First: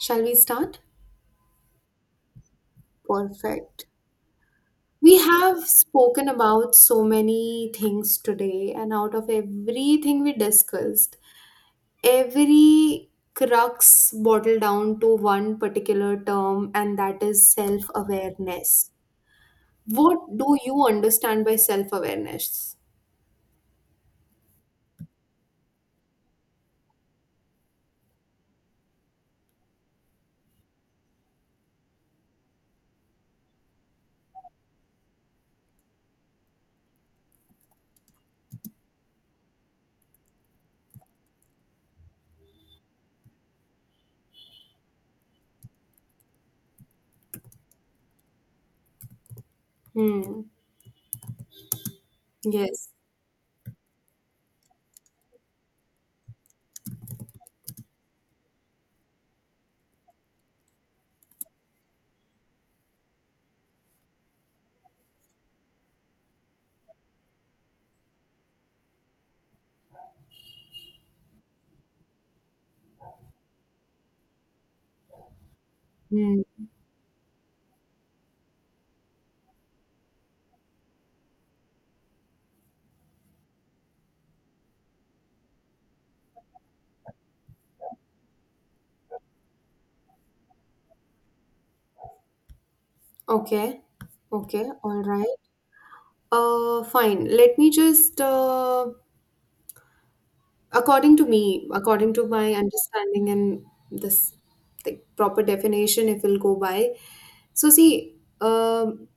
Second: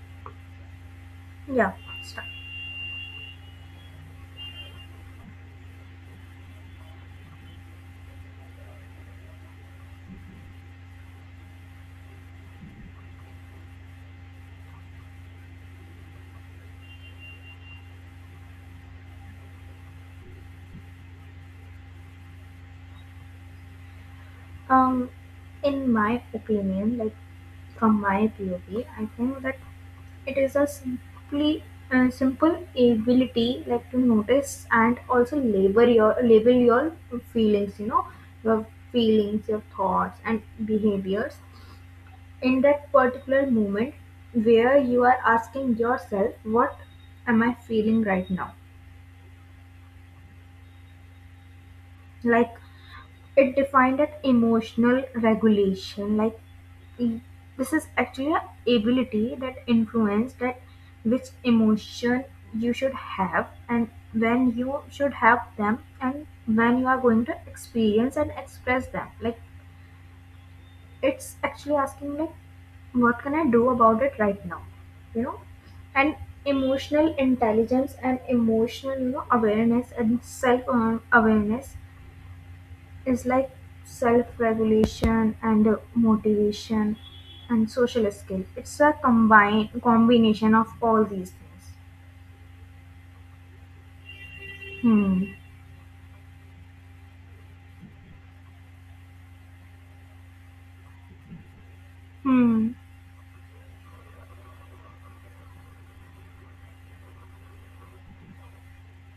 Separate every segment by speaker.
Speaker 1: Shall we start?
Speaker 2: Yeah. Start.
Speaker 1: Perfect. We have spoken about so many things today, and out of everything we discussed, every crux boiled down to one particular term, and that is self awareness. What do you understand by self awareness?
Speaker 2: Um, in my opinion, like from my POV, I think that it is a simply simple ability like to notice and also label your feelings. You know your feelings, your thoughts, and behaviors in that particular moment where you are asking yourself, "What am I feeling right now?"
Speaker 1: Hmm.
Speaker 2: Like
Speaker 1: Yes.
Speaker 2: it defined that emotional regulation, e- this is actually an ability that influence that which emotion you should have and when you should have them and when you are going to experience and express them. Like it's actually asking like what can I do about it right now? You know? And
Speaker 1: Hmm.
Speaker 2: emotional intelligence and emotional awareness and self awareness is like self-regulation and motivation and social skill. It's a combine combination of all these things.
Speaker 1: Okay. Okay. All
Speaker 2: Hmm.
Speaker 1: right. Fine. Let me just according to me, according to my
Speaker 2: Hmm.
Speaker 1: understanding and this like proper definition, if we'll go by. So see, um,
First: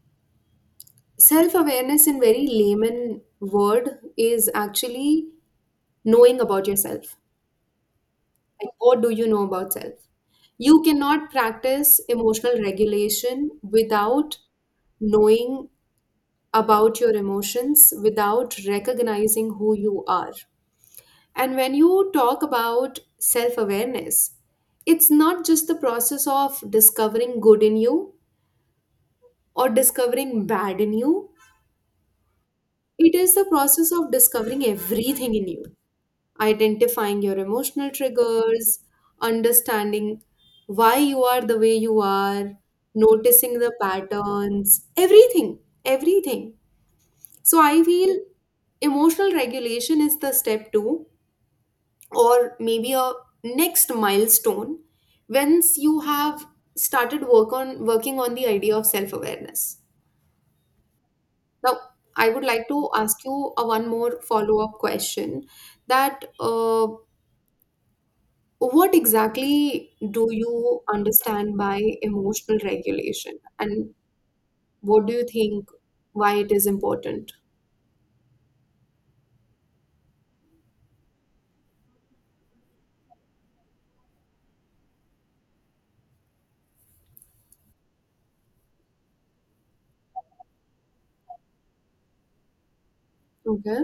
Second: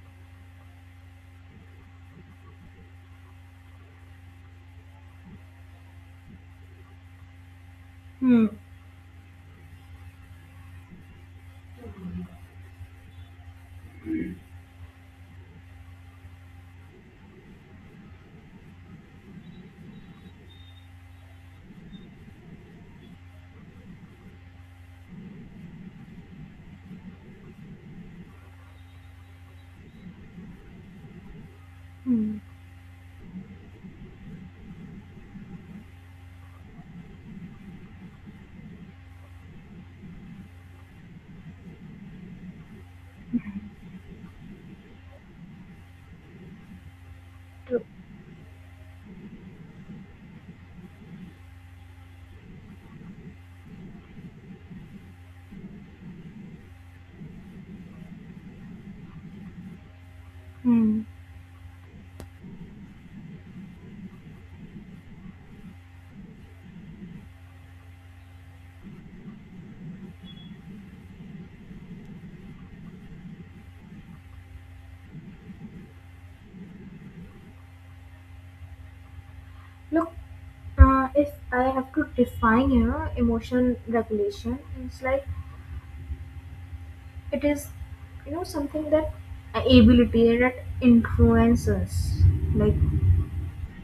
Speaker 1: self-awareness in very layman word is actually knowing about yourself.
Speaker 2: Hmm.
Speaker 1: Like, what do you know about self? You cannot practice emotional regulation without knowing about your emotions, without recognizing who you are. And when you talk about self awareness, it's not just the process of discovering good in you or discovering bad in you,
Speaker 2: Hmm.
Speaker 1: it is the process of discovering everything in you, identifying your emotional triggers, understanding why you are the way you are, noticing the patterns, everything. So I
Speaker 2: True.
Speaker 1: feel emotional regulation is the step two or maybe a next milestone once you have started work on working on the idea of self awareness.
Speaker 2: Hmm.
Speaker 1: Now, I would like to ask you a one more follow up question that what exactly do you understand by emotional regulation, and what do you think why it is important?
Speaker 2: Look, if I have to define, you know, emotion regulation, it's like it is, you know, something that ability that influences, like
Speaker 1: Okay.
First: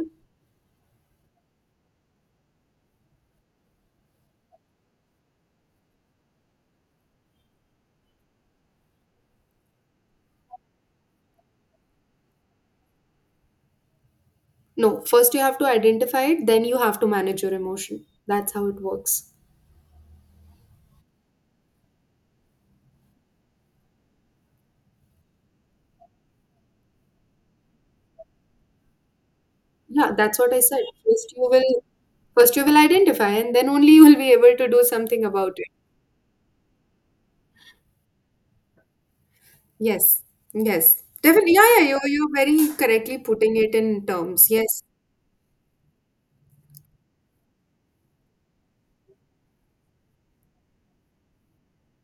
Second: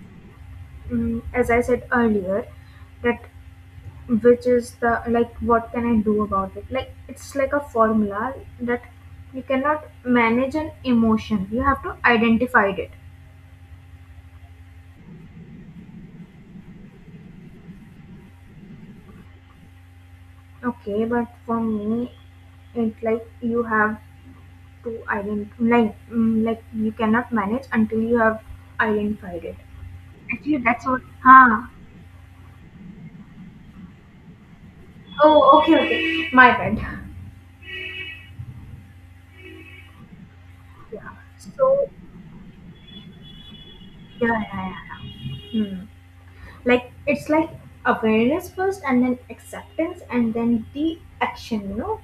Speaker 2: as I said earlier, that which is the like what can I do about it, like it's like a formula that you cannot manage an emotion, you have to identify it.
Speaker 1: No, first you have to identify it, then you have to manage your emotion. That's how it works.
Speaker 2: Okay, but for me it like you have to identify, like like you cannot manage until you have identified it.
Speaker 1: Yeah, that's what
Speaker 2: Actually
Speaker 1: I said.
Speaker 2: that's what, huh.
Speaker 1: First, you will identify, and then only you will be able to do something about
Speaker 2: Oh,
Speaker 1: it.
Speaker 2: okay, okay, my bad.
Speaker 1: Yes,
Speaker 2: Yeah.
Speaker 1: yes, definitely. Yeah, yeah,
Speaker 2: So
Speaker 1: you're very correctly putting it in
Speaker 2: yeah
Speaker 1: terms.
Speaker 2: yeah yeah,
Speaker 1: Yes,
Speaker 2: yeah. Hmm. Like it's like awareness first and then acceptance and then the action, you know.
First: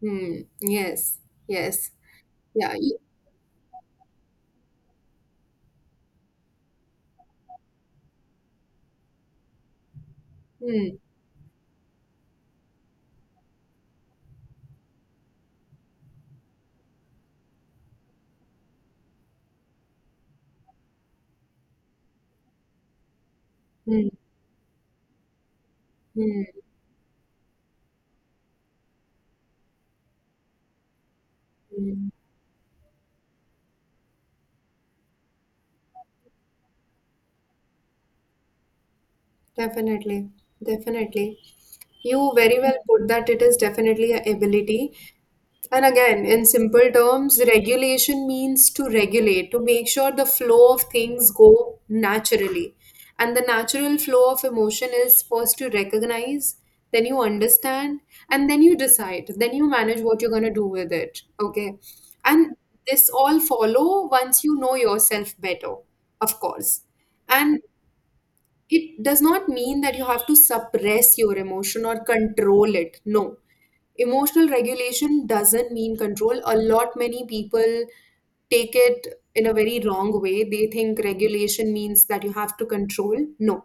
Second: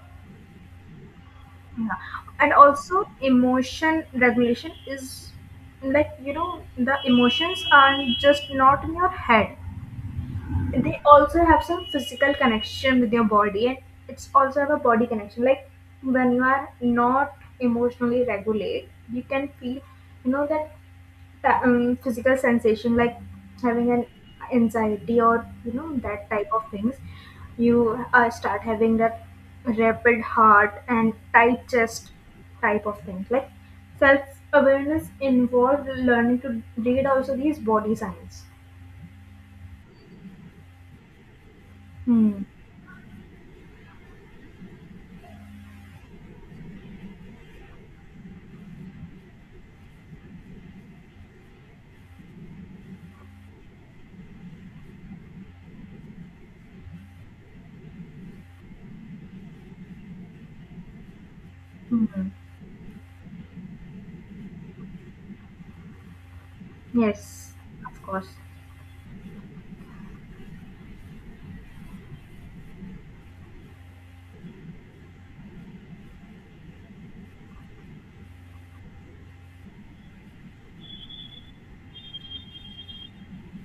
Speaker 1: hmm, yes, yes,
Speaker 2: Yeah. And
Speaker 1: yeah,
Speaker 2: also emotion regulation is like, you know, the emotions are just not in your head,
Speaker 1: hmm.
Speaker 2: they also have some physical connection with your body and it's also have a body connection, like when you are not emotionally regulate you can feel, you know that physical sensation like having an
Speaker 1: Hmm.
Speaker 2: anxiety or you know that
Speaker 1: Hmm.
Speaker 2: type of things. You start having that rapid heart and tight
Speaker 1: Hmm.
Speaker 2: chest type of thing, like self awareness involved learning to read also these body signs.
Speaker 1: Definitely, definitely. You
Speaker 2: Hmm.
Speaker 1: very well put that it is definitely a ability. And again, in simple terms, regulation means to regulate, to make sure the flow of things go naturally. And the natural flow of emotion is first to recognize, then you understand, and then you decide, then you manage what you're going to do with it. Okay.
Speaker 2: Hmm.
Speaker 1: And this all follow once you know yourself better, of course.
Speaker 2: Yes,
Speaker 1: And
Speaker 2: of course.
Speaker 1: it does not mean that you have to suppress your emotion or control it. No, emotional regulation doesn't mean control. A lot many people take it in a very wrong way. They think regulation means that you have to control. No,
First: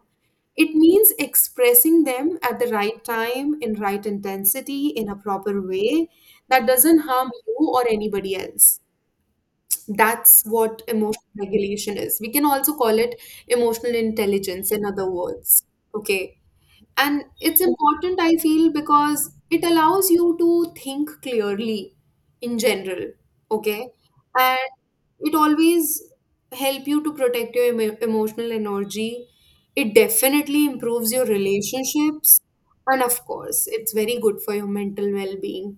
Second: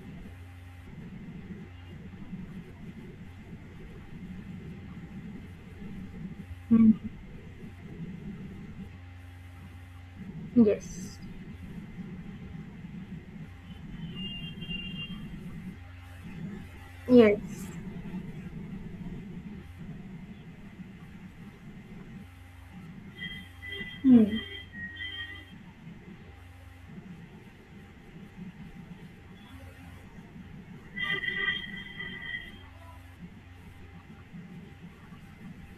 Speaker 1: it means expressing them at the right time, in right intensity, in a proper way that
Speaker 2: Hmm.
Speaker 1: doesn't harm you or anybody else. That's what
Speaker 2: Yes,
Speaker 1: emotional regulation is. We can also call it emotional intelligence in other words. Okay. And it's
Speaker 2: yes.
Speaker 1: important, I feel, because it allows you to think clearly in general. Okay.
Speaker 2: Hmm.
Speaker 1: And it always help you to protect your emotional energy. It definitely improves your relationships, and of course it's very good for your mental well-being.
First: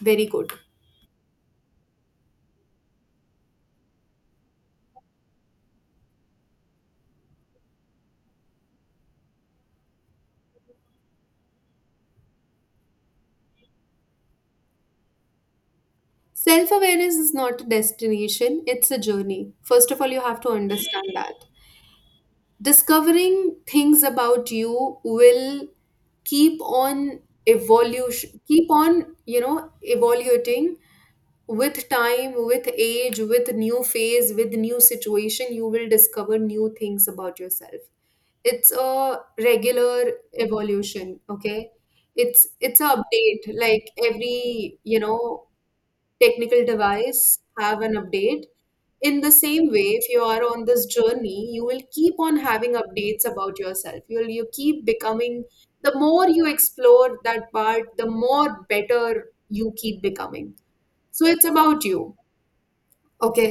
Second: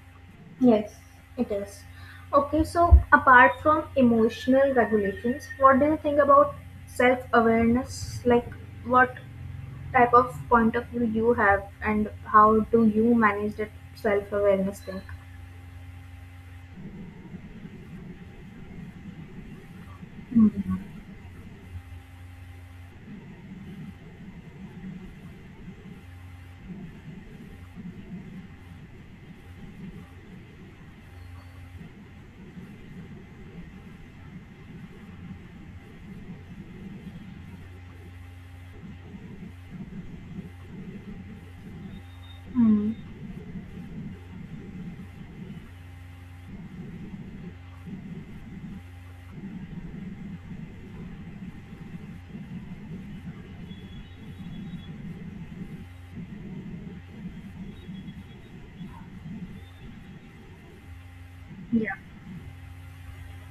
Speaker 1: Very good.
Speaker 2: Yes, it is. Okay, so apart from emotional regulations, what do you think about self awareness? Like, what type of point of view you have, and how do you manage that self awareness thing?
Speaker 1: Self-awareness is not a destination, it's a journey. First of all, you have to
Speaker 2: Hmm.
Speaker 1: understand that discovering things about you will keep on evolution, keep on, you know, evaluating. With time, with age, with new phase, with new situation, you will discover new things about yourself. It's a regular evolution. Okay. It's an
Speaker 2: Hmm.
Speaker 1: update, like every, you know, technical device have an update. In the same way, if you are on this journey, you will keep on having updates about yourself. You keep becoming, the more you explore that part, the more better you keep becoming. So it's about
Speaker 2: Yeah.
Speaker 1: you. Okay.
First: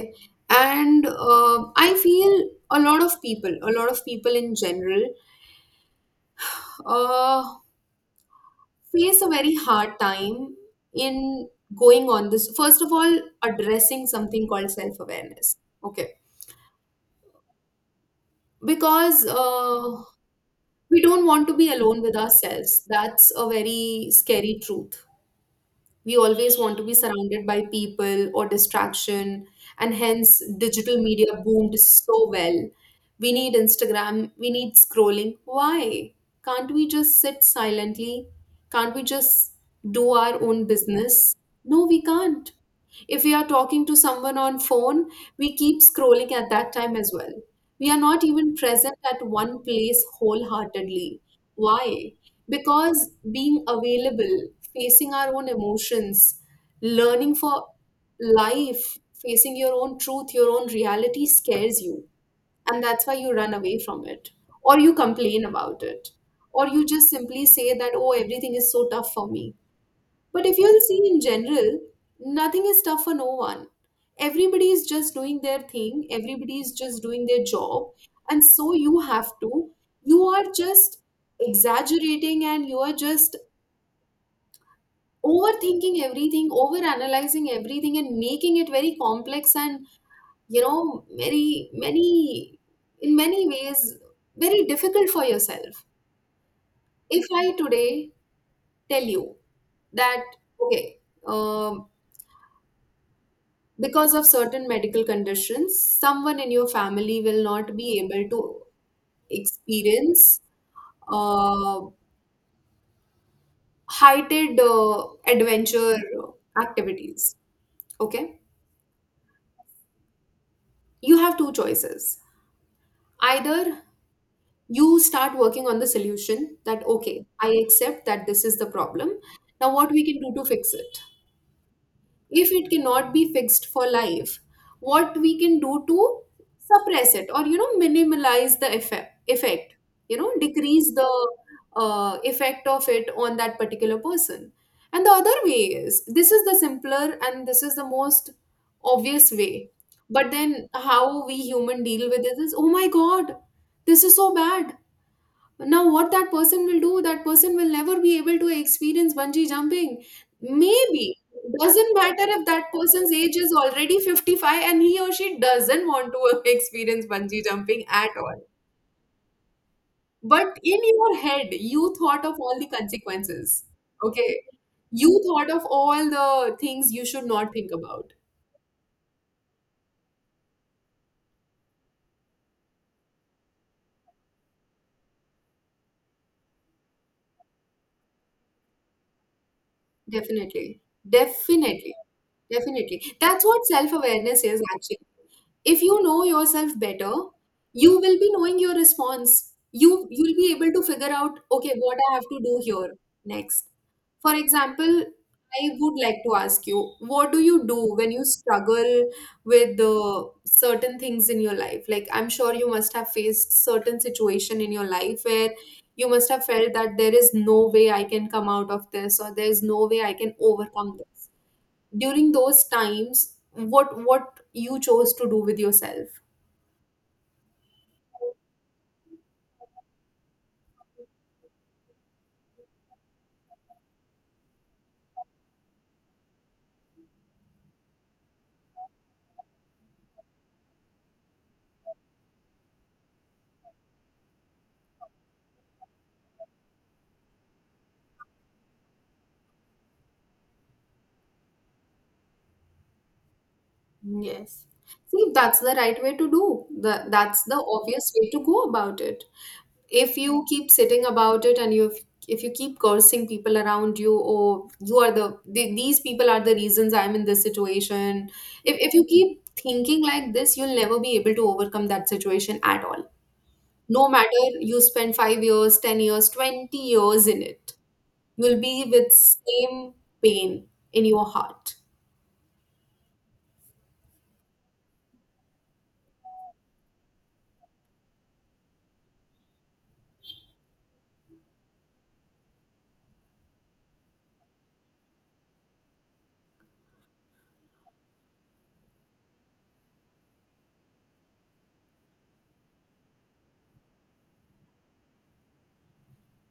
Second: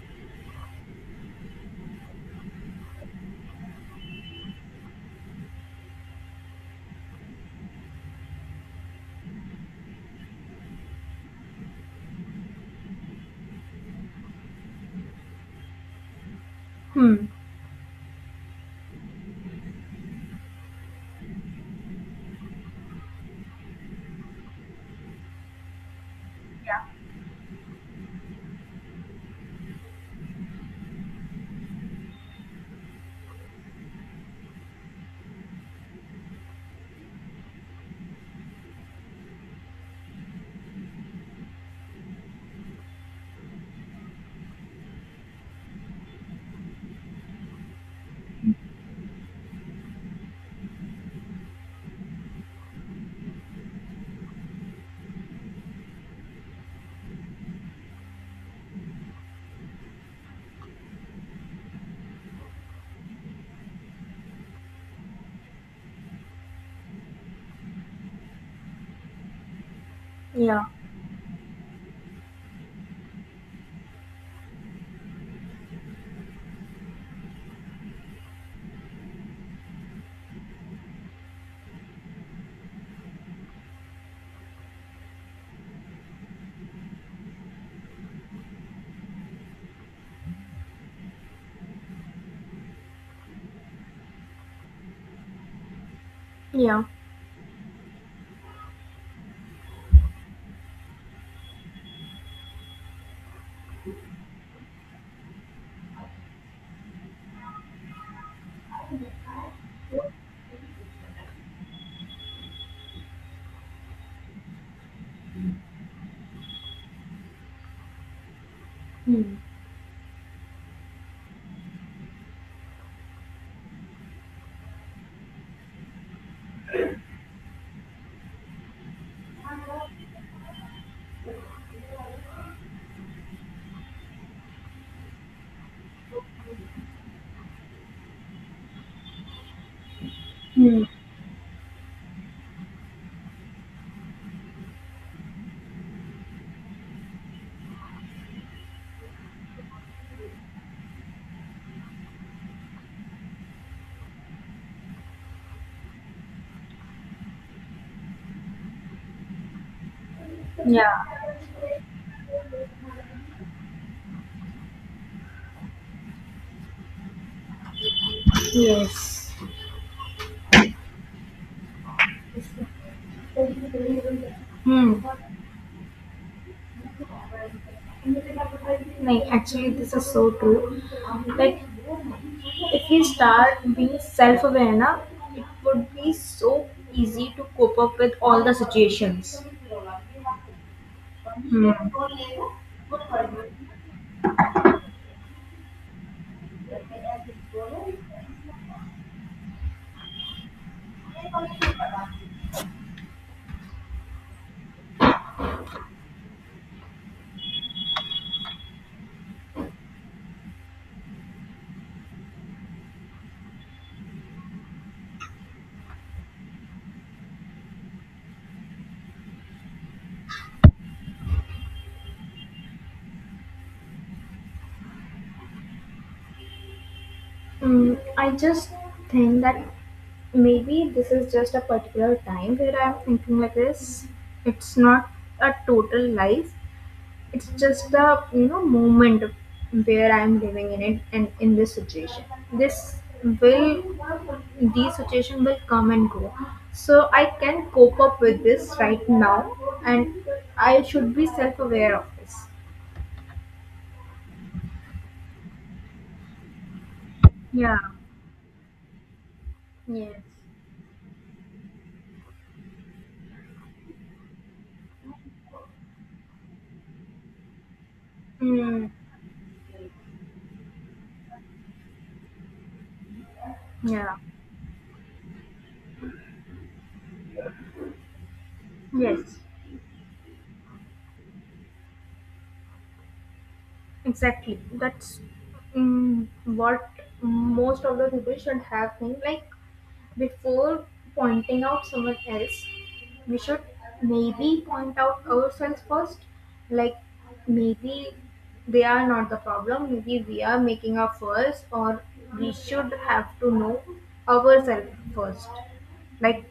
Speaker 1: And I feel a lot of people, a lot of people in general, uh, face a very hard time in going on this. First of all, addressing something called self awareness. Okay,
Speaker 2: Hmm.
Speaker 1: because we don't want to be alone with ourselves. That's a very scary truth. We always want
Speaker 2: Yeah.
Speaker 1: to be surrounded by people or distraction, and hence digital media boomed so well. We need Instagram, we need scrolling. Why? Can't we just sit silently? Can't we just do our own business? No, we can't. If we are talking to someone on phone, we keep scrolling at that time as well. We are not even present at one place wholeheartedly. Why? Because being available, facing our own emotions, learning for life, facing your own truth, your own reality scares you. And that's why you run away from it, or you complain about it, or you just simply say that, oh, everything is so tough for me. But if
Speaker 2: Yeah.
Speaker 1: you'll see in general, nothing is tough for no one. Everybody is just doing their thing, everybody is just doing their job. And so you are just exaggerating and you are just overthinking everything, overanalyzing everything, and making it very complex and, you know, in many ways, very difficult for yourself.
Speaker 2: Yeah.
Speaker 1: If I today tell you that, okay, um, because of certain medical conditions, someone in your family will not be able to experience uh, heighted adventure activities. Okay,
Speaker 2: Hmm.
Speaker 1: you have two choices. Either you start working on the solution that, okay, I accept that this is the problem. Now, what we can do to fix it? If it cannot be fixed for life, what we can do to suppress it, or you know, minimize the effect, you know, decrease the effect of it on that particular person. And the other way is, this is the simpler and this is the most obvious way, but then how we human deal with it is, oh my god, this is so bad. Now, what that person will do, that person will never be able to experience bungee jumping.
Speaker 2: Yeah.
Speaker 1: Maybe. Doesn't matter if that person's age is already 55 and he or she doesn't want to experience bungee jumping at all.
Speaker 2: Yes.
Speaker 1: But in your head, you thought of all the consequences. Okay.
Speaker 2: Hmm.
Speaker 1: You thought of all the things you should not think about.
Speaker 2: Like, actually, this is so true. Like, if we start being self-aware, na, it would be so easy to cope up with all the situations.
Speaker 1: Definitely.
Speaker 2: Hmm.
Speaker 1: Definitely. Definitely. That's what self awareness is. If you know yourself better, you will be knowing your response. You'll be able to figure out, okay, what I have to do here next. For example, I would like to ask you, what do you do when you struggle with certain things in your life? Like, I'm sure you must have faced certain situation in your life where you must have felt that there is no way I can come out of this, or there's no way I can overcome this. During those times, what you chose to do with yourself?
Speaker 2: I just think that maybe this is just a particular time where I'm thinking like this. It's not a total life, it's just the you know moment where I'm living in it, and in this situation this will these situation will come and go, so I can cope up with this right now, and I should be self-aware of this.
Speaker 1: Yes. See, that's the right way to do the that's the
Speaker 2: Yeah.
Speaker 1: obvious way to go about it. If
Speaker 2: Yes.
Speaker 1: you keep sitting about it, and you, if you keep cursing people around you, or you are, these people are the reasons I'm in this situation, if,
Speaker 2: mm,
Speaker 1: if you keep thinking like this, you'll never be able to overcome that situation at all, no
Speaker 2: yeah.
Speaker 1: matter you spend 5 years 10 years 20 years in it. You'll be with
Speaker 2: Yes.
Speaker 1: same pain in your heart.
Speaker 2: Exactly, that's what most of the people should have been like. Before pointing out someone else, we should maybe point out ourselves first. Like, maybe they are not the problem, maybe we are making a fuss, or we should have to know ourselves first. Like,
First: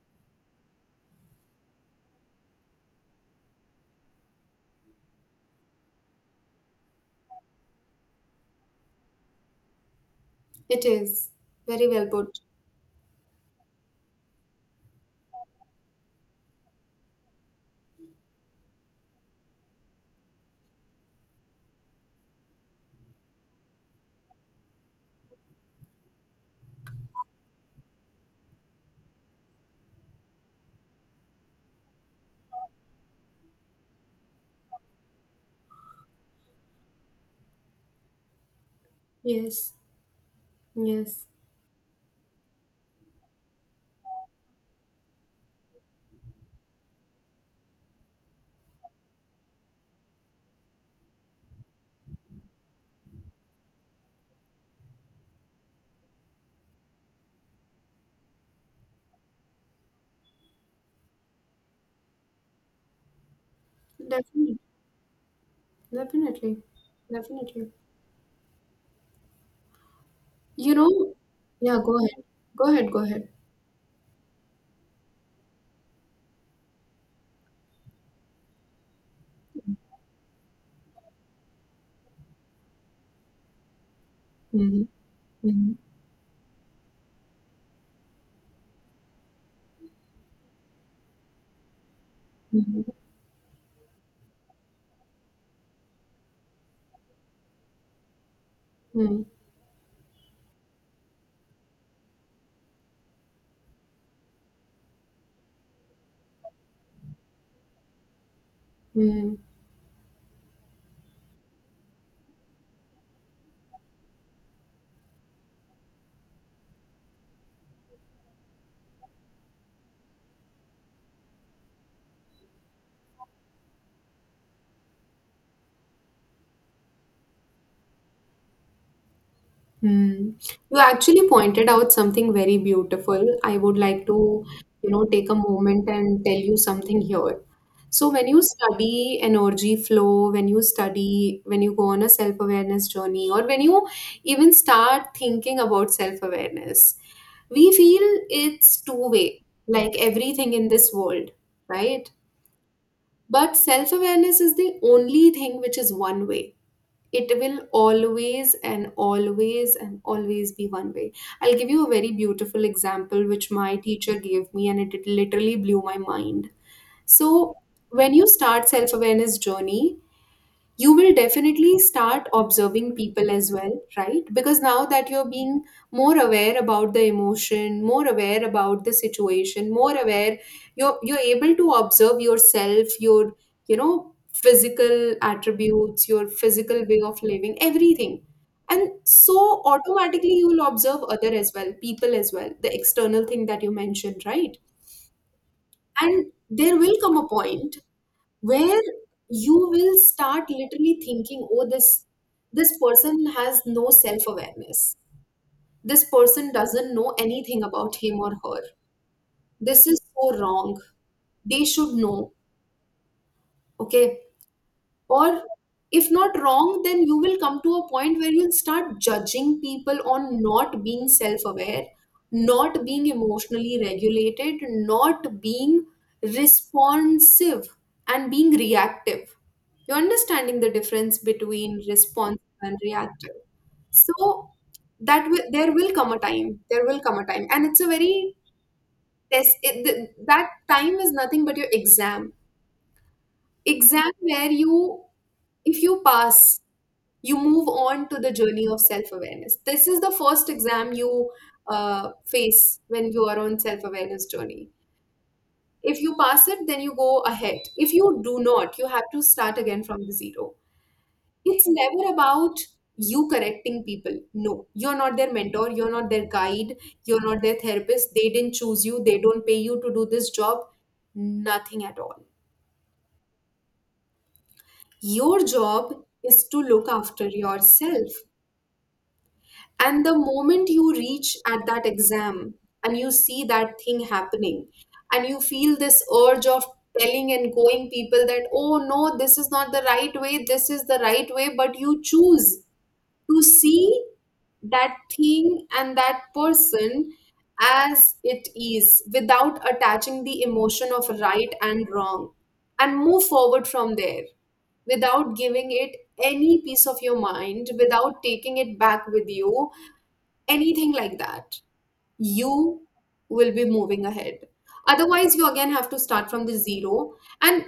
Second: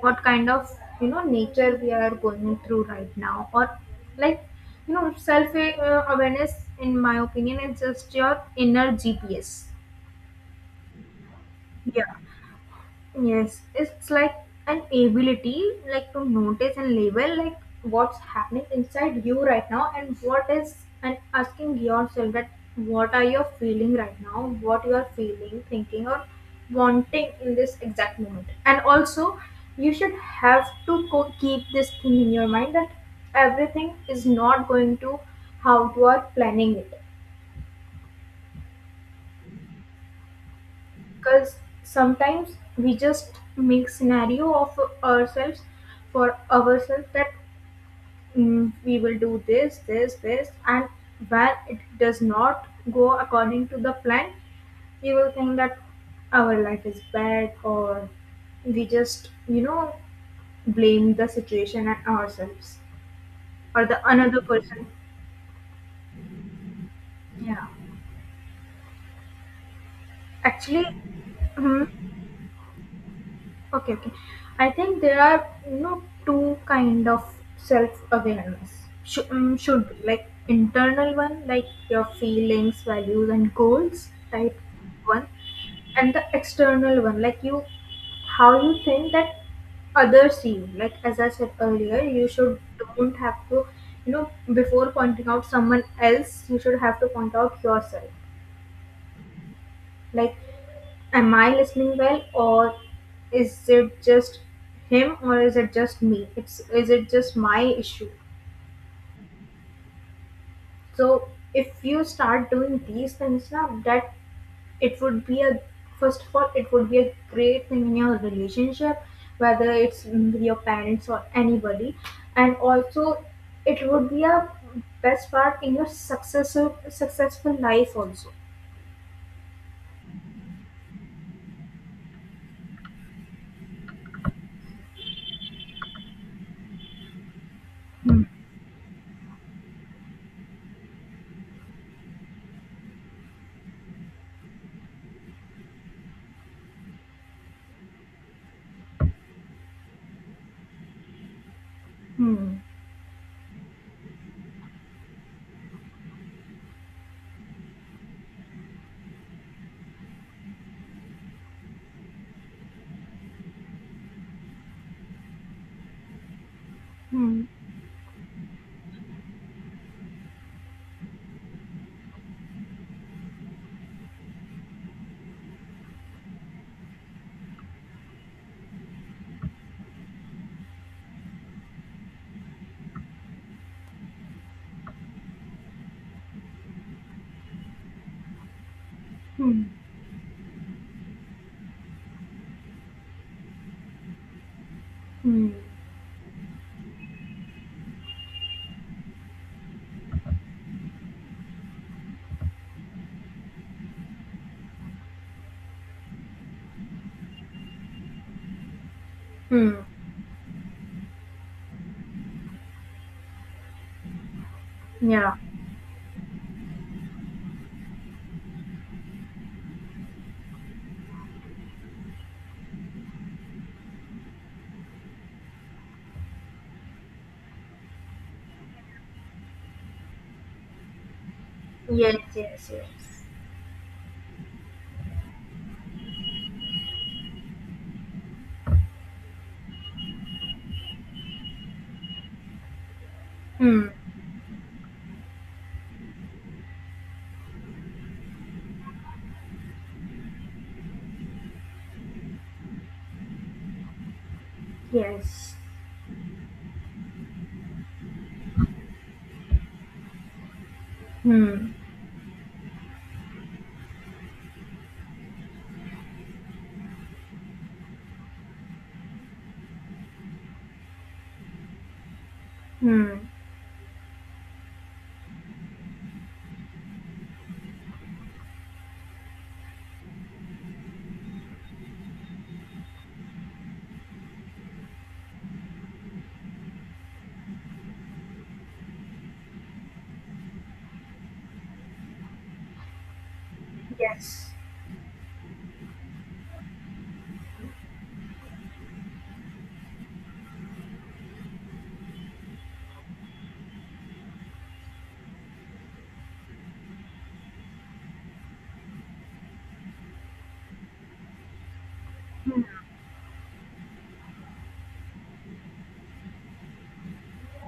Speaker 2: what kind of you know nature we are going through right now, or like you know self awareness. In my opinion, is just your inner GPS.
Speaker 1: It is very
Speaker 2: Yeah.
Speaker 1: well put.
Speaker 2: Yes, it's like an ability like to notice and label like what's happening inside you right now and what is, and asking yourself that what are you feeling right now, what you are feeling, thinking or wanting in this exact moment. And also you should have to keep this thing in your mind that everything is not going to how you are planning it.
Speaker 1: Yes, yes,
Speaker 2: Because sometimes we just make scenario of ourselves for ourselves that, we will do this this this, and when it does not go according to the plan, we will think that our life is bad, or we just you know blame the situation and ourselves or the another
Speaker 1: definitely,
Speaker 2: person.
Speaker 1: definitely,
Speaker 2: Yeah,
Speaker 1: definitely. You
Speaker 2: actually.
Speaker 1: know, yeah,
Speaker 2: Hmm.
Speaker 1: go ahead go ahead.
Speaker 2: Okay, okay. I think there are you know two kind of self awareness. Should be like internal one, like your feelings, values, and goals type
Speaker 1: Hmm.
Speaker 2: one,
Speaker 1: Hmm.
Speaker 2: and the external one, like you how you think that others see you. Like as I said earlier, you should
Speaker 1: Hmm.
Speaker 2: don't have to you know before pointing out someone else, you should have to point out yourself.
Speaker 1: Hmm.
Speaker 2: Like, am I listening well, or is it just him, or is it just me? It's is it just my issue?
Speaker 1: Hmm.
Speaker 2: So if you start doing these things now, that it would be a first of all, it would be a great thing in your relationship, whether it's with your parents or anybody, and also it would be a best part in your successful life also.
Speaker 1: Hmm. You actually pointed out something very beautiful. I would like to, you know, take a moment and tell you something here. So when you study energy flow, when you study, when you go on a self-awareness journey, or when you even start thinking about self-awareness, we feel it's two-way, like everything in this world, right?
Speaker 2: Hmm.
Speaker 1: But self-awareness is the only thing which is one way. It will always and always and always be one way. I'll give you a very beautiful example which my teacher gave me, and it literally blew my mind.
Speaker 2: Hmm.
Speaker 1: So when you start self-awareness journey, you will definitely start observing people as well, right? Because now that you're being more aware about the emotion, more aware about the situation, more aware, you're able to observe yourself, your, you know, physical attributes, your physical way of living, everything. And so
Speaker 2: Hmm.
Speaker 1: automatically you will observe other as well, people as well, the external thing that you mentioned, right?
Speaker 2: Hmm.
Speaker 1: And there will come a point where you will start literally thinking, oh, this person has no self awareness, this person doesn't know anything about him or her,
Speaker 2: Hmm.
Speaker 1: this is so wrong, they should know. Okay,
Speaker 2: Yeah.
Speaker 1: or if not wrong, then you will come to a point where you'll start judging people on not being self-aware, not being emotionally regulated, not being responsive and being reactive. You're understanding the difference between
Speaker 2: Yes,
Speaker 1: responsive
Speaker 2: yes,
Speaker 1: and
Speaker 2: yes.
Speaker 1: reactive. So that will there will come a time, and it's a very that time is nothing but your exam,
Speaker 2: Hmm.
Speaker 1: exam where you, if you pass, you move on to the journey of self-awareness. This is the first exam you face when you are on self-awareness journey.
Speaker 2: Yes.
Speaker 1: If you pass it then you go ahead, if you do not you have to start again from the zero. It's
Speaker 2: Hmm.
Speaker 1: never about you correcting people. No, you're not their mentor, you're not their guide, you're not their therapist. They didn't choose you, they don't pay you to do this job, nothing at all.
Speaker 2: Hmm.
Speaker 1: Your job is to look after yourself. And the moment you reach at that exam and you see that thing happening and you feel this urge of telling and going people that, oh no, this is not the right way, this is the right way, but you choose to see
Speaker 2: Yes.
Speaker 1: that thing and that person as it is without attaching the emotion of right and wrong and move forward from there without giving it any piece of your mind, without taking it back with you, anything like that, you will be moving ahead. Otherwise, you again have to start from the zero. And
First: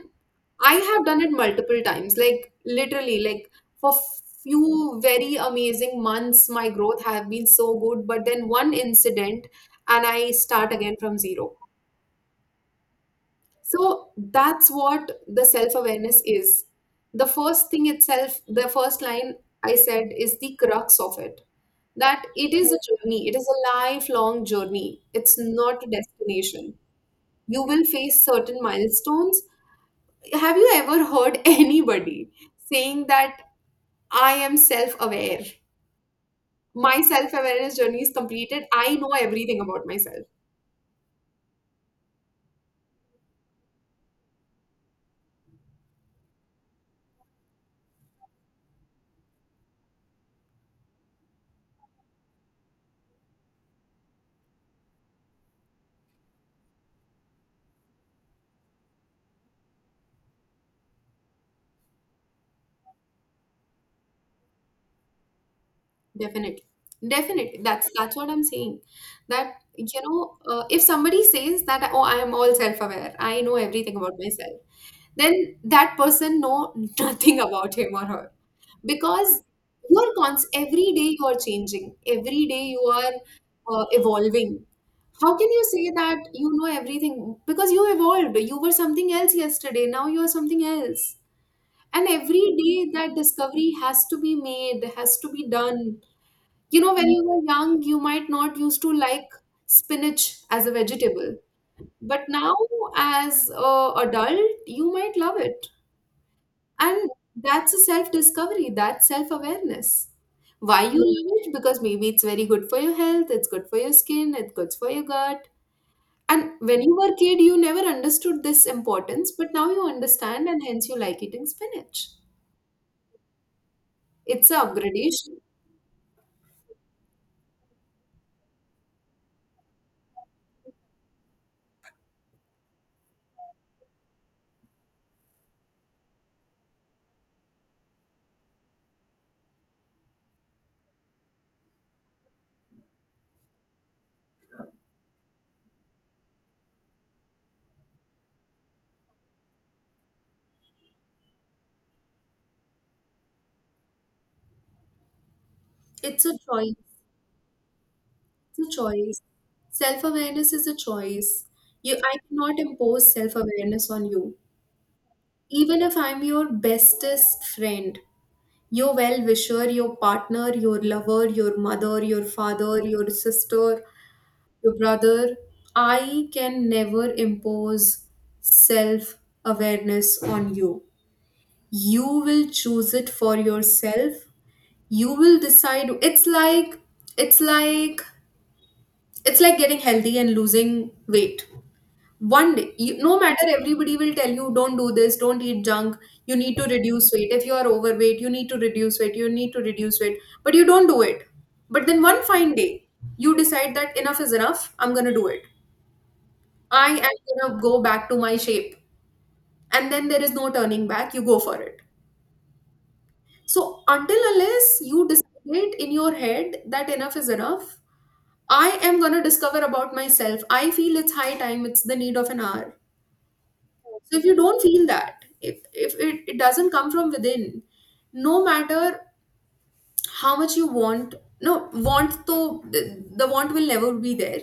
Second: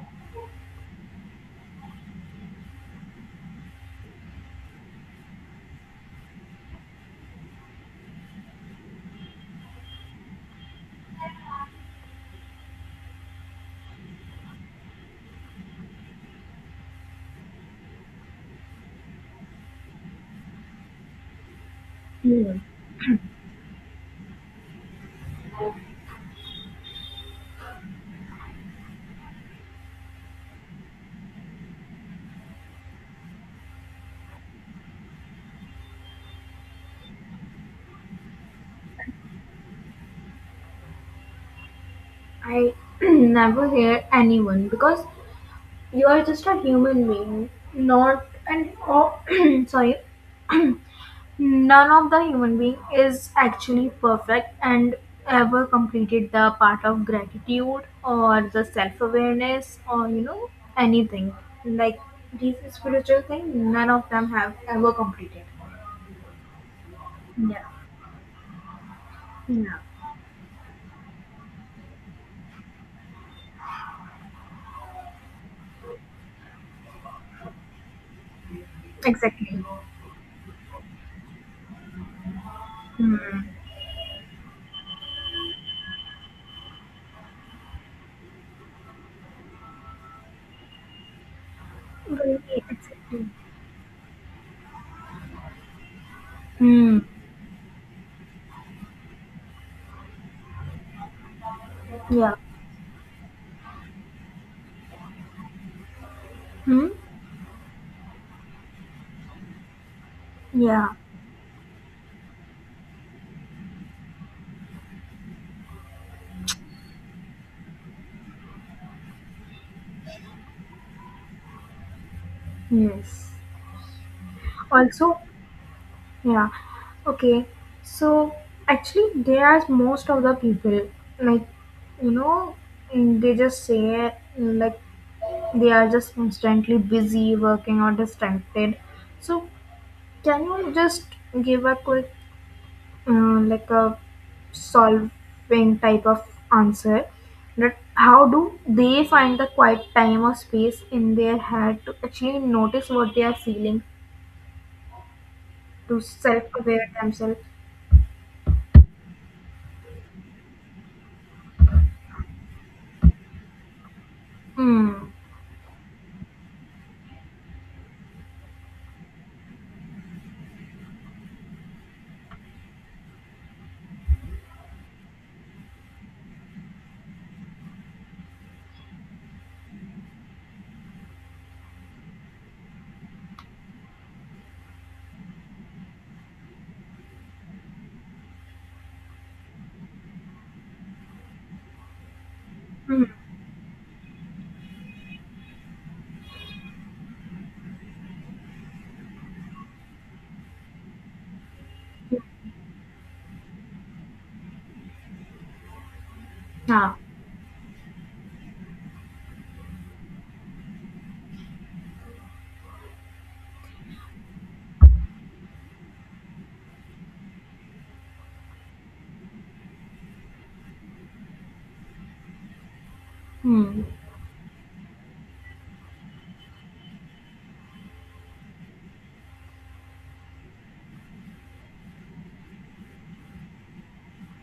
Speaker 1: I have done it multiple times, like literally, like for few very amazing months, my growth have been so good. But then one incident, and I start again from zero. So that's what the self awareness is. The first thing itself, the first line I said is the crux of it, that it
Speaker 2: Hmm.
Speaker 1: is a journey, it is a lifelong journey, it's not a destination. You will face certain milestones. Have you ever heard anybody saying that I am self aware? My self awareness journey is completed. I know everything about myself.
Speaker 2: I never hear anyone because you are just a human being, not and oh, sorry. None of the human being is actually perfect and ever completed the part of gratitude or the self awareness or you know anything like this spiritual thing. None of them have ever completed.
Speaker 1: Definitely. Definitely.
Speaker 2: Yeah.
Speaker 1: That's what I'm saying. That,
Speaker 2: Yeah.
Speaker 1: you know, if somebody says that, oh, I am all self-aware, I know everything about myself, then that person know nothing about him or her, because
Speaker 2: Exactly.
Speaker 1: you're cons every day you are changing, every day you are
Speaker 2: Hmm.
Speaker 1: evolving. How can you say that you know everything? Because you evolved. You were something else yesterday. Now you are something else. And every
Speaker 2: Really,
Speaker 1: day that
Speaker 2: exactly.
Speaker 1: discovery has to be made, has to be done. You know,
Speaker 2: Hmm.
Speaker 1: when you were young, you might not used to like spinach as a vegetable, but
Speaker 2: Yeah.
Speaker 1: now as a adult, you might love it.
Speaker 2: Hmm.
Speaker 1: And that's a self-discovery, that's self-awareness. Why
Speaker 2: Yeah.
Speaker 1: you love it? Because maybe it's very good for your health, it's good for your skin, it's good for your gut. And when you were a kid, you never understood this importance, but now you understand and hence you like eating spinach.
Speaker 2: Yes.
Speaker 1: It's a
Speaker 2: Also,
Speaker 1: upgradation.
Speaker 2: yeah. Okay. So actually, there are most of the people like you know they just say like they are just constantly busy working or distracted. So can you just give a quick like a solving type of answer that how do they find the quiet time or space in their head to actually notice what they are feeling to
Speaker 1: It's a choice.
Speaker 2: self-aware themselves.
Speaker 1: It's a choice. Self awareness is a choice. You, I cannot impose self awareness on you.
Speaker 2: Hmm.
Speaker 1: Even if I'm your bestest friend, your well wisher, your partner, your lover, your mother, your father, your sister, your brother, I can never impose self awareness on you. You will choose it for yourself. You will decide. It's like, it's like getting healthy and losing weight. One day you,
Speaker 2: Hmm.
Speaker 1: no matter, everybody will tell you don't do this, don't eat junk, you need to reduce weight, if you are overweight you need to reduce weight, you need to reduce weight, but you don't do it. But then one fine day you decide that enough is enough, I'm going to do it. I
Speaker 2: Yeah.
Speaker 1: am going to go back to my shape. And then there is no turning back, you go for it. So until unless you decide in your head that enough is enough, I am going to discover about myself, I feel it's high time, it's the need of an hour.
Speaker 2: Hmm.
Speaker 1: So if you don't feel that, if it, it doesn't come from within, no matter how much you want, no, want, though the want will never be there.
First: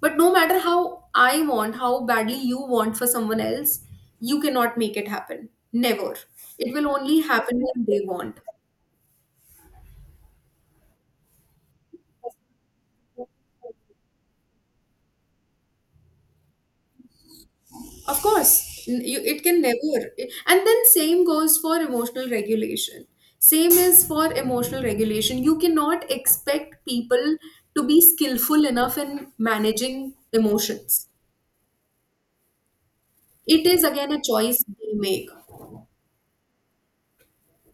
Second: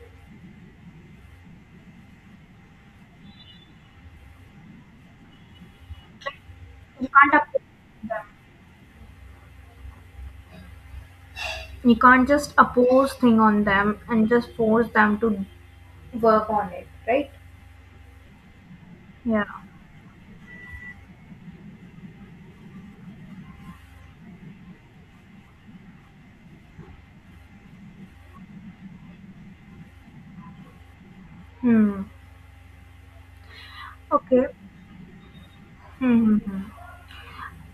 Speaker 1: But no matter how I want, how badly you want for someone else, you cannot make it happen. Never. It will
Speaker 2: You
Speaker 1: only
Speaker 2: can't
Speaker 1: happen when they
Speaker 2: oppose them.
Speaker 1: want.
Speaker 2: You can't just oppose thing on them and just force them to work on it, right?
Speaker 1: Of course, it
Speaker 2: Yeah.
Speaker 1: can never. And then same goes for emotional regulation. Same is for emotional regulation. You cannot expect people to be skillful enough in managing emotions.
Speaker 2: Hmm.
Speaker 1: It is again a
Speaker 2: Okay.
Speaker 1: choice they make.
Speaker 2: Hmm, hmm, hmm.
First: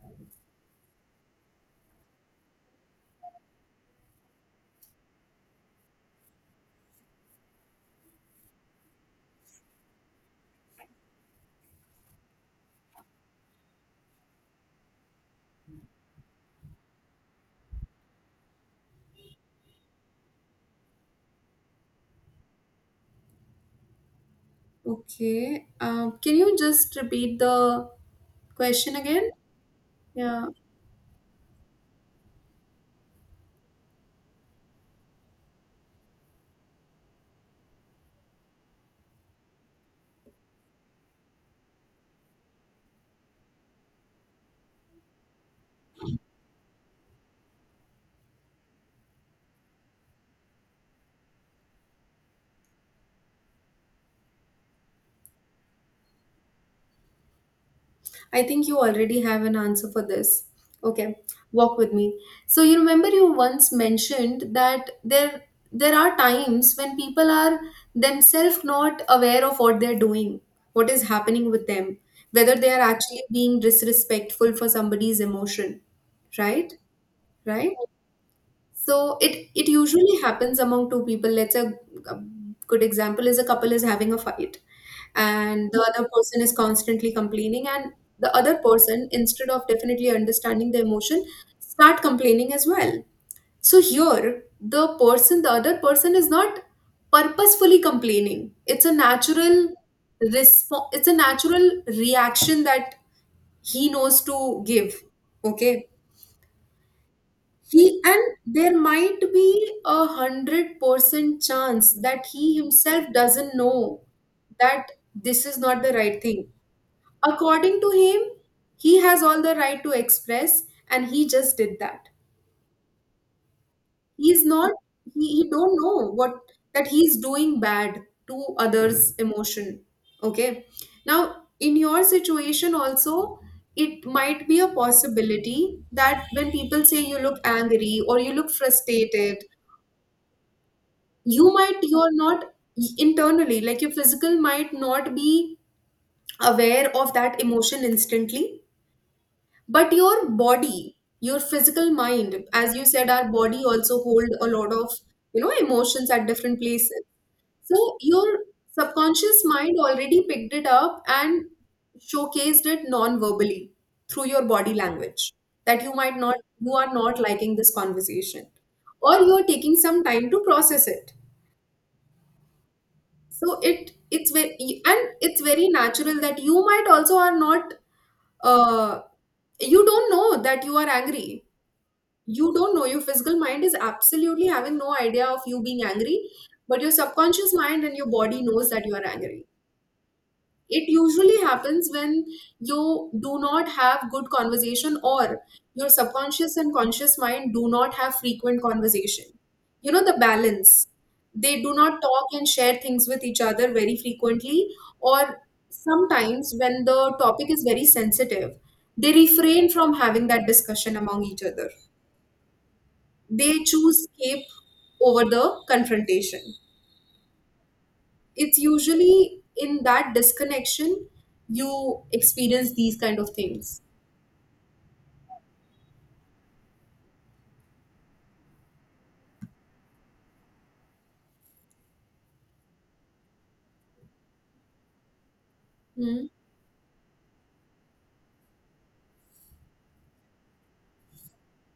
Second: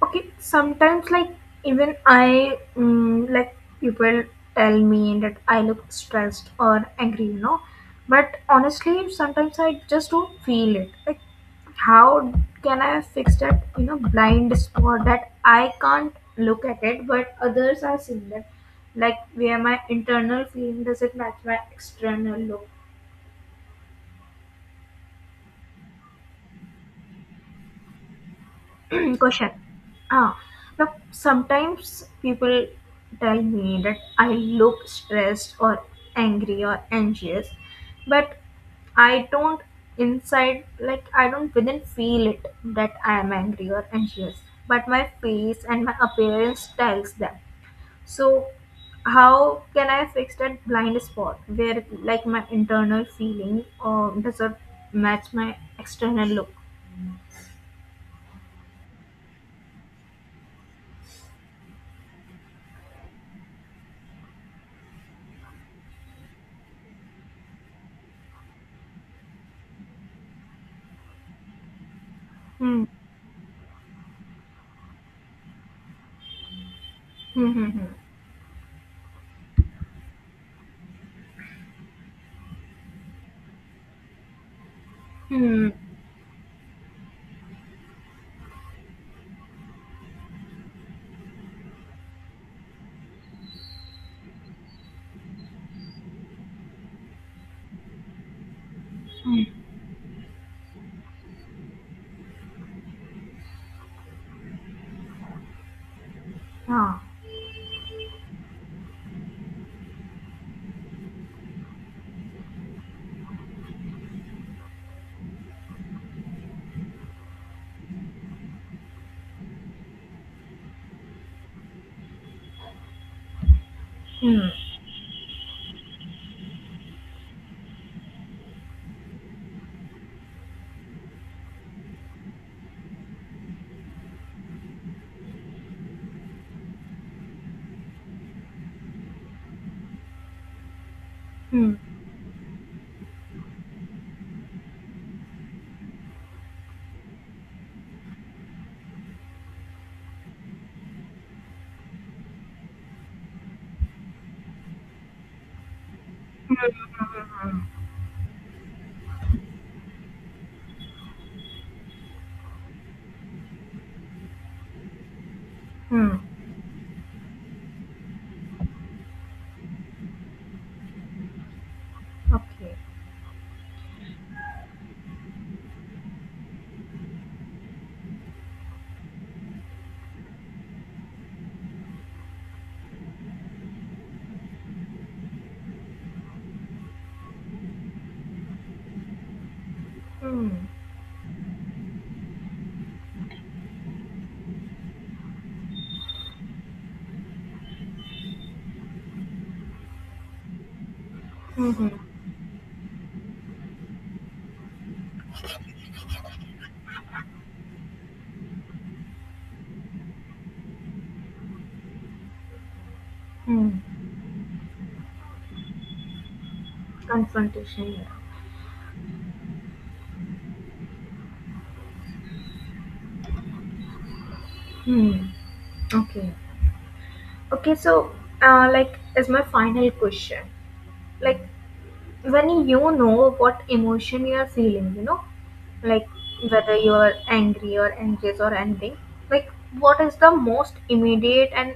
Speaker 2: Okay, sometimes like even I, like people tell me that I look stressed or angry, you know. But honestly, sometimes I just don't feel it. Like, how can I fix that? You know, blind spot that I can't look at it, but others are seeing that. Like, where my internal feeling doesn't match my external look.
Speaker 1: Okay. Can you just repeat the question again?
Speaker 2: Question. Ah,
Speaker 1: Yeah.
Speaker 2: now sometimes people tell me that I look stressed or angry or anxious, but I don't inside like I don't within feel it that I am angry or anxious, but my face and my appearance tells them. So how can I fix that blind spot where like my internal feeling or does not match my external look?
Speaker 1: I think you already have an answer for this. Okay, walk with me. So you remember you once mentioned that there are times when people are themselves not aware of what they're doing, what is happening with them, whether they are
Speaker 2: Hmm.
Speaker 1: actually being disrespectful for somebody's emotion, right?
Speaker 2: Hmm.
Speaker 1: Right?
Speaker 2: Hmm.
Speaker 1: So it usually happens among two people. Let's say a good example is a couple is having a fight,
Speaker 2: Hmm.
Speaker 1: and
Speaker 2: Hmm.
Speaker 1: the other person is constantly complaining, and the other person, instead of definitely understanding the emotion, start complaining as well. So here, the other person is not purposefully complaining. It's a natural response. It's a natural reaction that he knows to give. Okay,
Speaker 2: Ah,
Speaker 1: he, and there might be 100% chance that he himself doesn't know that this is not the right thing. According to him, he has all the right to express, and he just did that. He's
Speaker 2: hmm,
Speaker 1: not. He don't know what that he's doing bad to others' emotion. Okay. Now, in your situation also, it might be a possibility that when people say you look angry or you look frustrated,
Speaker 2: hmm,
Speaker 1: you're not internally, like your physical might not be aware of that emotion instantly, but your body, your physical mind, as you said, our body also hold a lot of, you know, emotions at
Speaker 2: hmm,
Speaker 1: different places.
Speaker 2: hmm, hmm,
Speaker 1: So your subconscious mind already picked it up and showcased it non-verbally through your body language, that
Speaker 2: hmm.
Speaker 1: you are not liking this conversation or you are taking some time to process it.
Speaker 2: Okay.
Speaker 1: So it's very, and it's very natural that you might also are not, uh you don't know that you are angry, you don't know, your physical mind is absolutely having no idea of you being angry, but your subconscious mind and your body knows that you are angry.
Speaker 2: Hmm,
Speaker 1: It usually happens when you do not have good conversation, or your subconscious and conscious mind do not have frequent conversation, you know, the balance, they
Speaker 2: hmm,
Speaker 1: do
Speaker 2: hmm,
Speaker 1: not talk and share things with each other very frequently, or sometimes when the topic is very sensitive they refrain from having that discussion among each other, they choose
Speaker 2: hmm.
Speaker 1: escape over the confrontation.
Speaker 2: Confrontation. Yeah.
Speaker 1: It's usually in that disconnection you experience these kind of things.
Speaker 2: Hmm. Okay. Okay. So, like, is my final question. Like, when you know what emotion you are feeling, you know, like
Speaker 1: Hmm.
Speaker 2: whether you are angry or anxious or anything, like what is the most immediate and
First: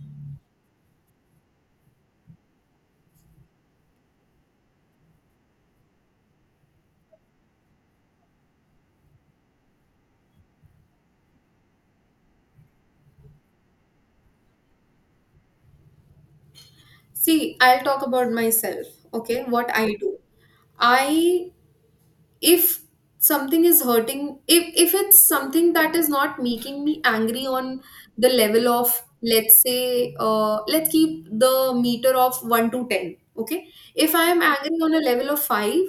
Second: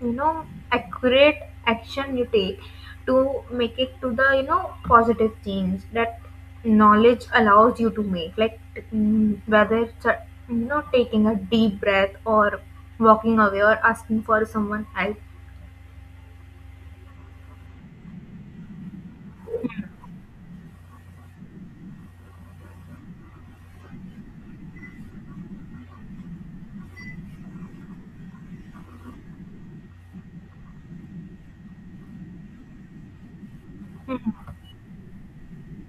Speaker 2: you know accurate action you take to make it to the you know positive change that knowledge allows you to make, like whether it's a, you know taking a deep breath or walking away or asking for someone help.
Speaker 1: See, I'll talk about myself, okay? What I do. I, if something is hurting, if it's something that is not making me angry on the level of, let's say, let's keep the meter of 1 to 10, okay? If I am angry on a level of 5,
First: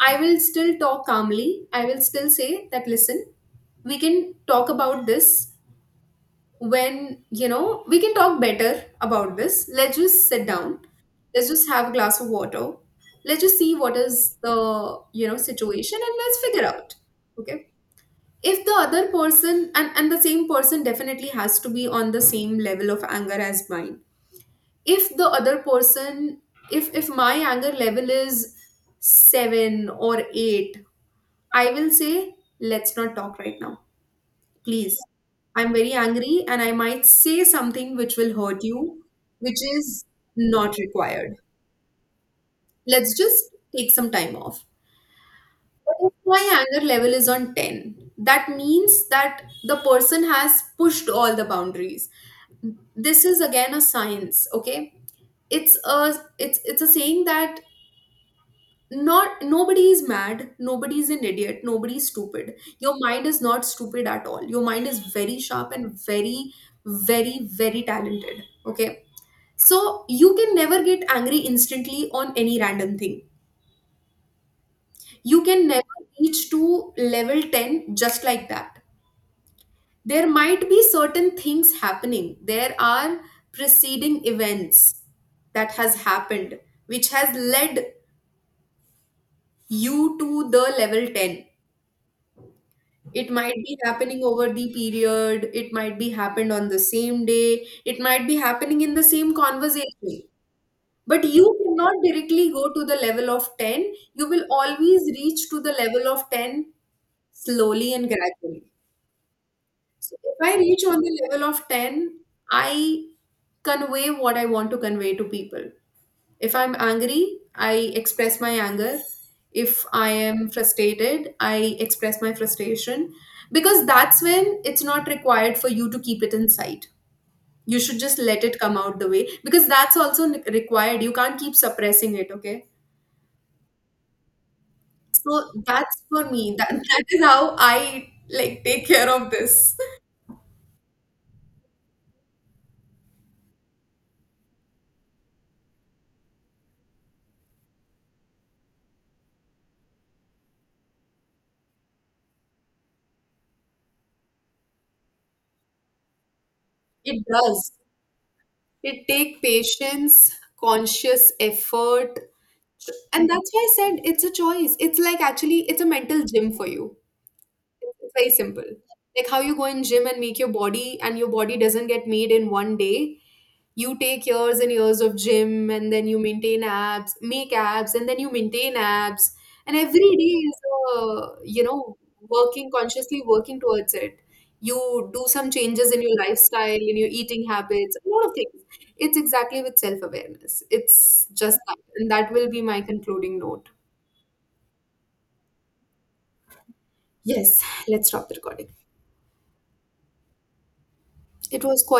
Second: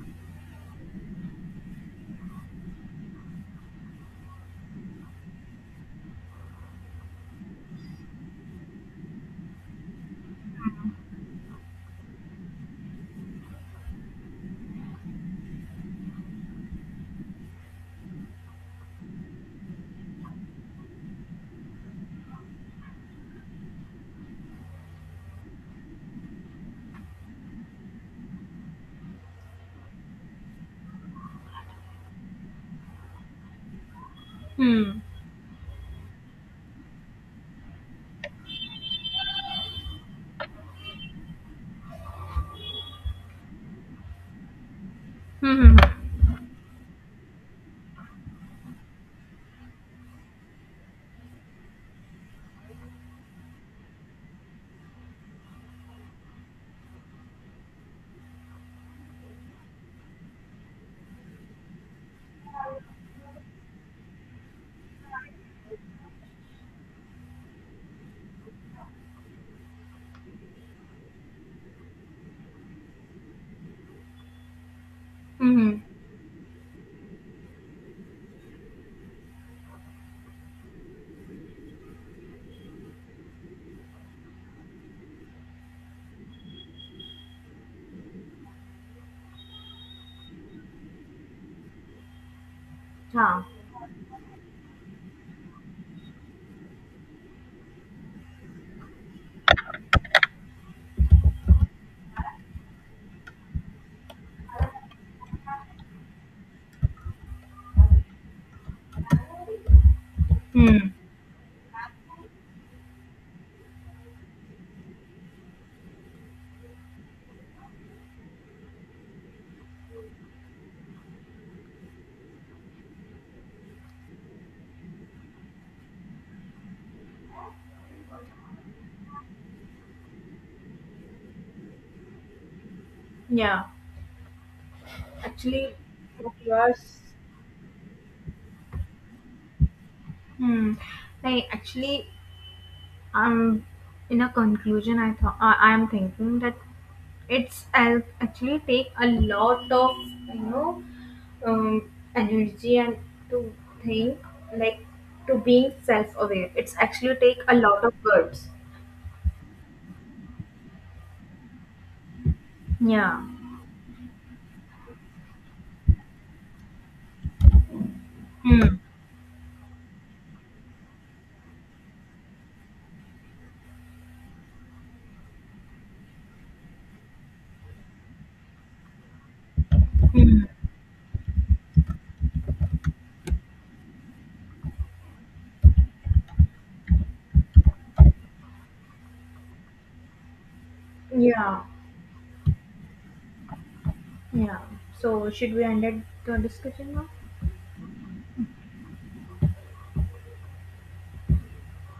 Speaker 1: I will still talk calmly. I will still say that, listen, we can talk about this when, you know, we can talk better about this. Let's just sit down. Let's just have a glass of water. Let's just see what is the, you know, situation and let's figure out. Okay. If the other person, and the same person definitely has to be on the same level of anger as mine. If the other person, if my anger level is 7 or 8, I will say, let's not talk right now, please.
Speaker 2: Hmm.
Speaker 1: I'm very angry and I might say something which will hurt you, which is not required. Let's just take some time off.
Speaker 2: Hmm.
Speaker 1: But if my anger level is on 10, that means that the person has pushed all the boundaries. This is again a science, okay? It's a it's a saying that not nobody is mad, nobody is an idiot, nobody is stupid. Your mind is not stupid at all, your mind is very sharp and very talented, okay? So you can never get angry instantly on any random thing, you
Speaker 2: Hmm. Hmm.
Speaker 1: can
Speaker 2: Hmm.
Speaker 1: never reach to level 10 just like that. There might be certain things happening, there are preceding events that has happened which has led you to the level 10. It
Speaker 2: Yeah.
Speaker 1: might be happening over the period, it might be happened on the same day, it might be happening in the same conversation. But you cannot directly go to the level of 10. You will always reach to the level of 10 slowly and gradually. So if I reach
Speaker 2: Hmm.
Speaker 1: on the level of 10, I convey what I want to convey to people. If I'm angry, I express my anger. If I am frustrated, I express my frustration, because that's when it's not required for you to keep it inside. You should just let it come out the way, because that's also required. You can't keep suppressing it, okay?
Speaker 2: Yeah.
Speaker 1: So
Speaker 2: Actually,
Speaker 1: that's for
Speaker 2: book
Speaker 1: me. That,
Speaker 2: yours.
Speaker 1: that is how I like take care of this.
Speaker 2: Hmm. Like actually, um, in a conclusion, I thought I am thinking that actually take a lot of you know energy and to think like to being self aware. It's actually
Speaker 1: It
Speaker 2: take a
Speaker 1: does.
Speaker 2: lot of words.
Speaker 1: It take patience, conscious effort,
Speaker 2: Yeah.
Speaker 1: and that's why I said it's a choice. It's like actually it's a mental gym for you. It's very simple.
Speaker 2: Hmm.
Speaker 1: Like how you go in gym and make your body, and your body doesn't get made in one day, you take years and years of gym and then you maintain abs, make abs and then you maintain abs, and every day
Speaker 2: Hmm.
Speaker 1: is you know, working consciously working towards it. You do some changes in your lifestyle, in your eating habits, a lot of things. It's exactly with self-awareness, it's just
Speaker 2: Yeah.
Speaker 1: that. And that will be my concluding note.
Speaker 2: Yeah. So should we end it the discussion now?
Speaker 1: Yes, let's stop the recording. It was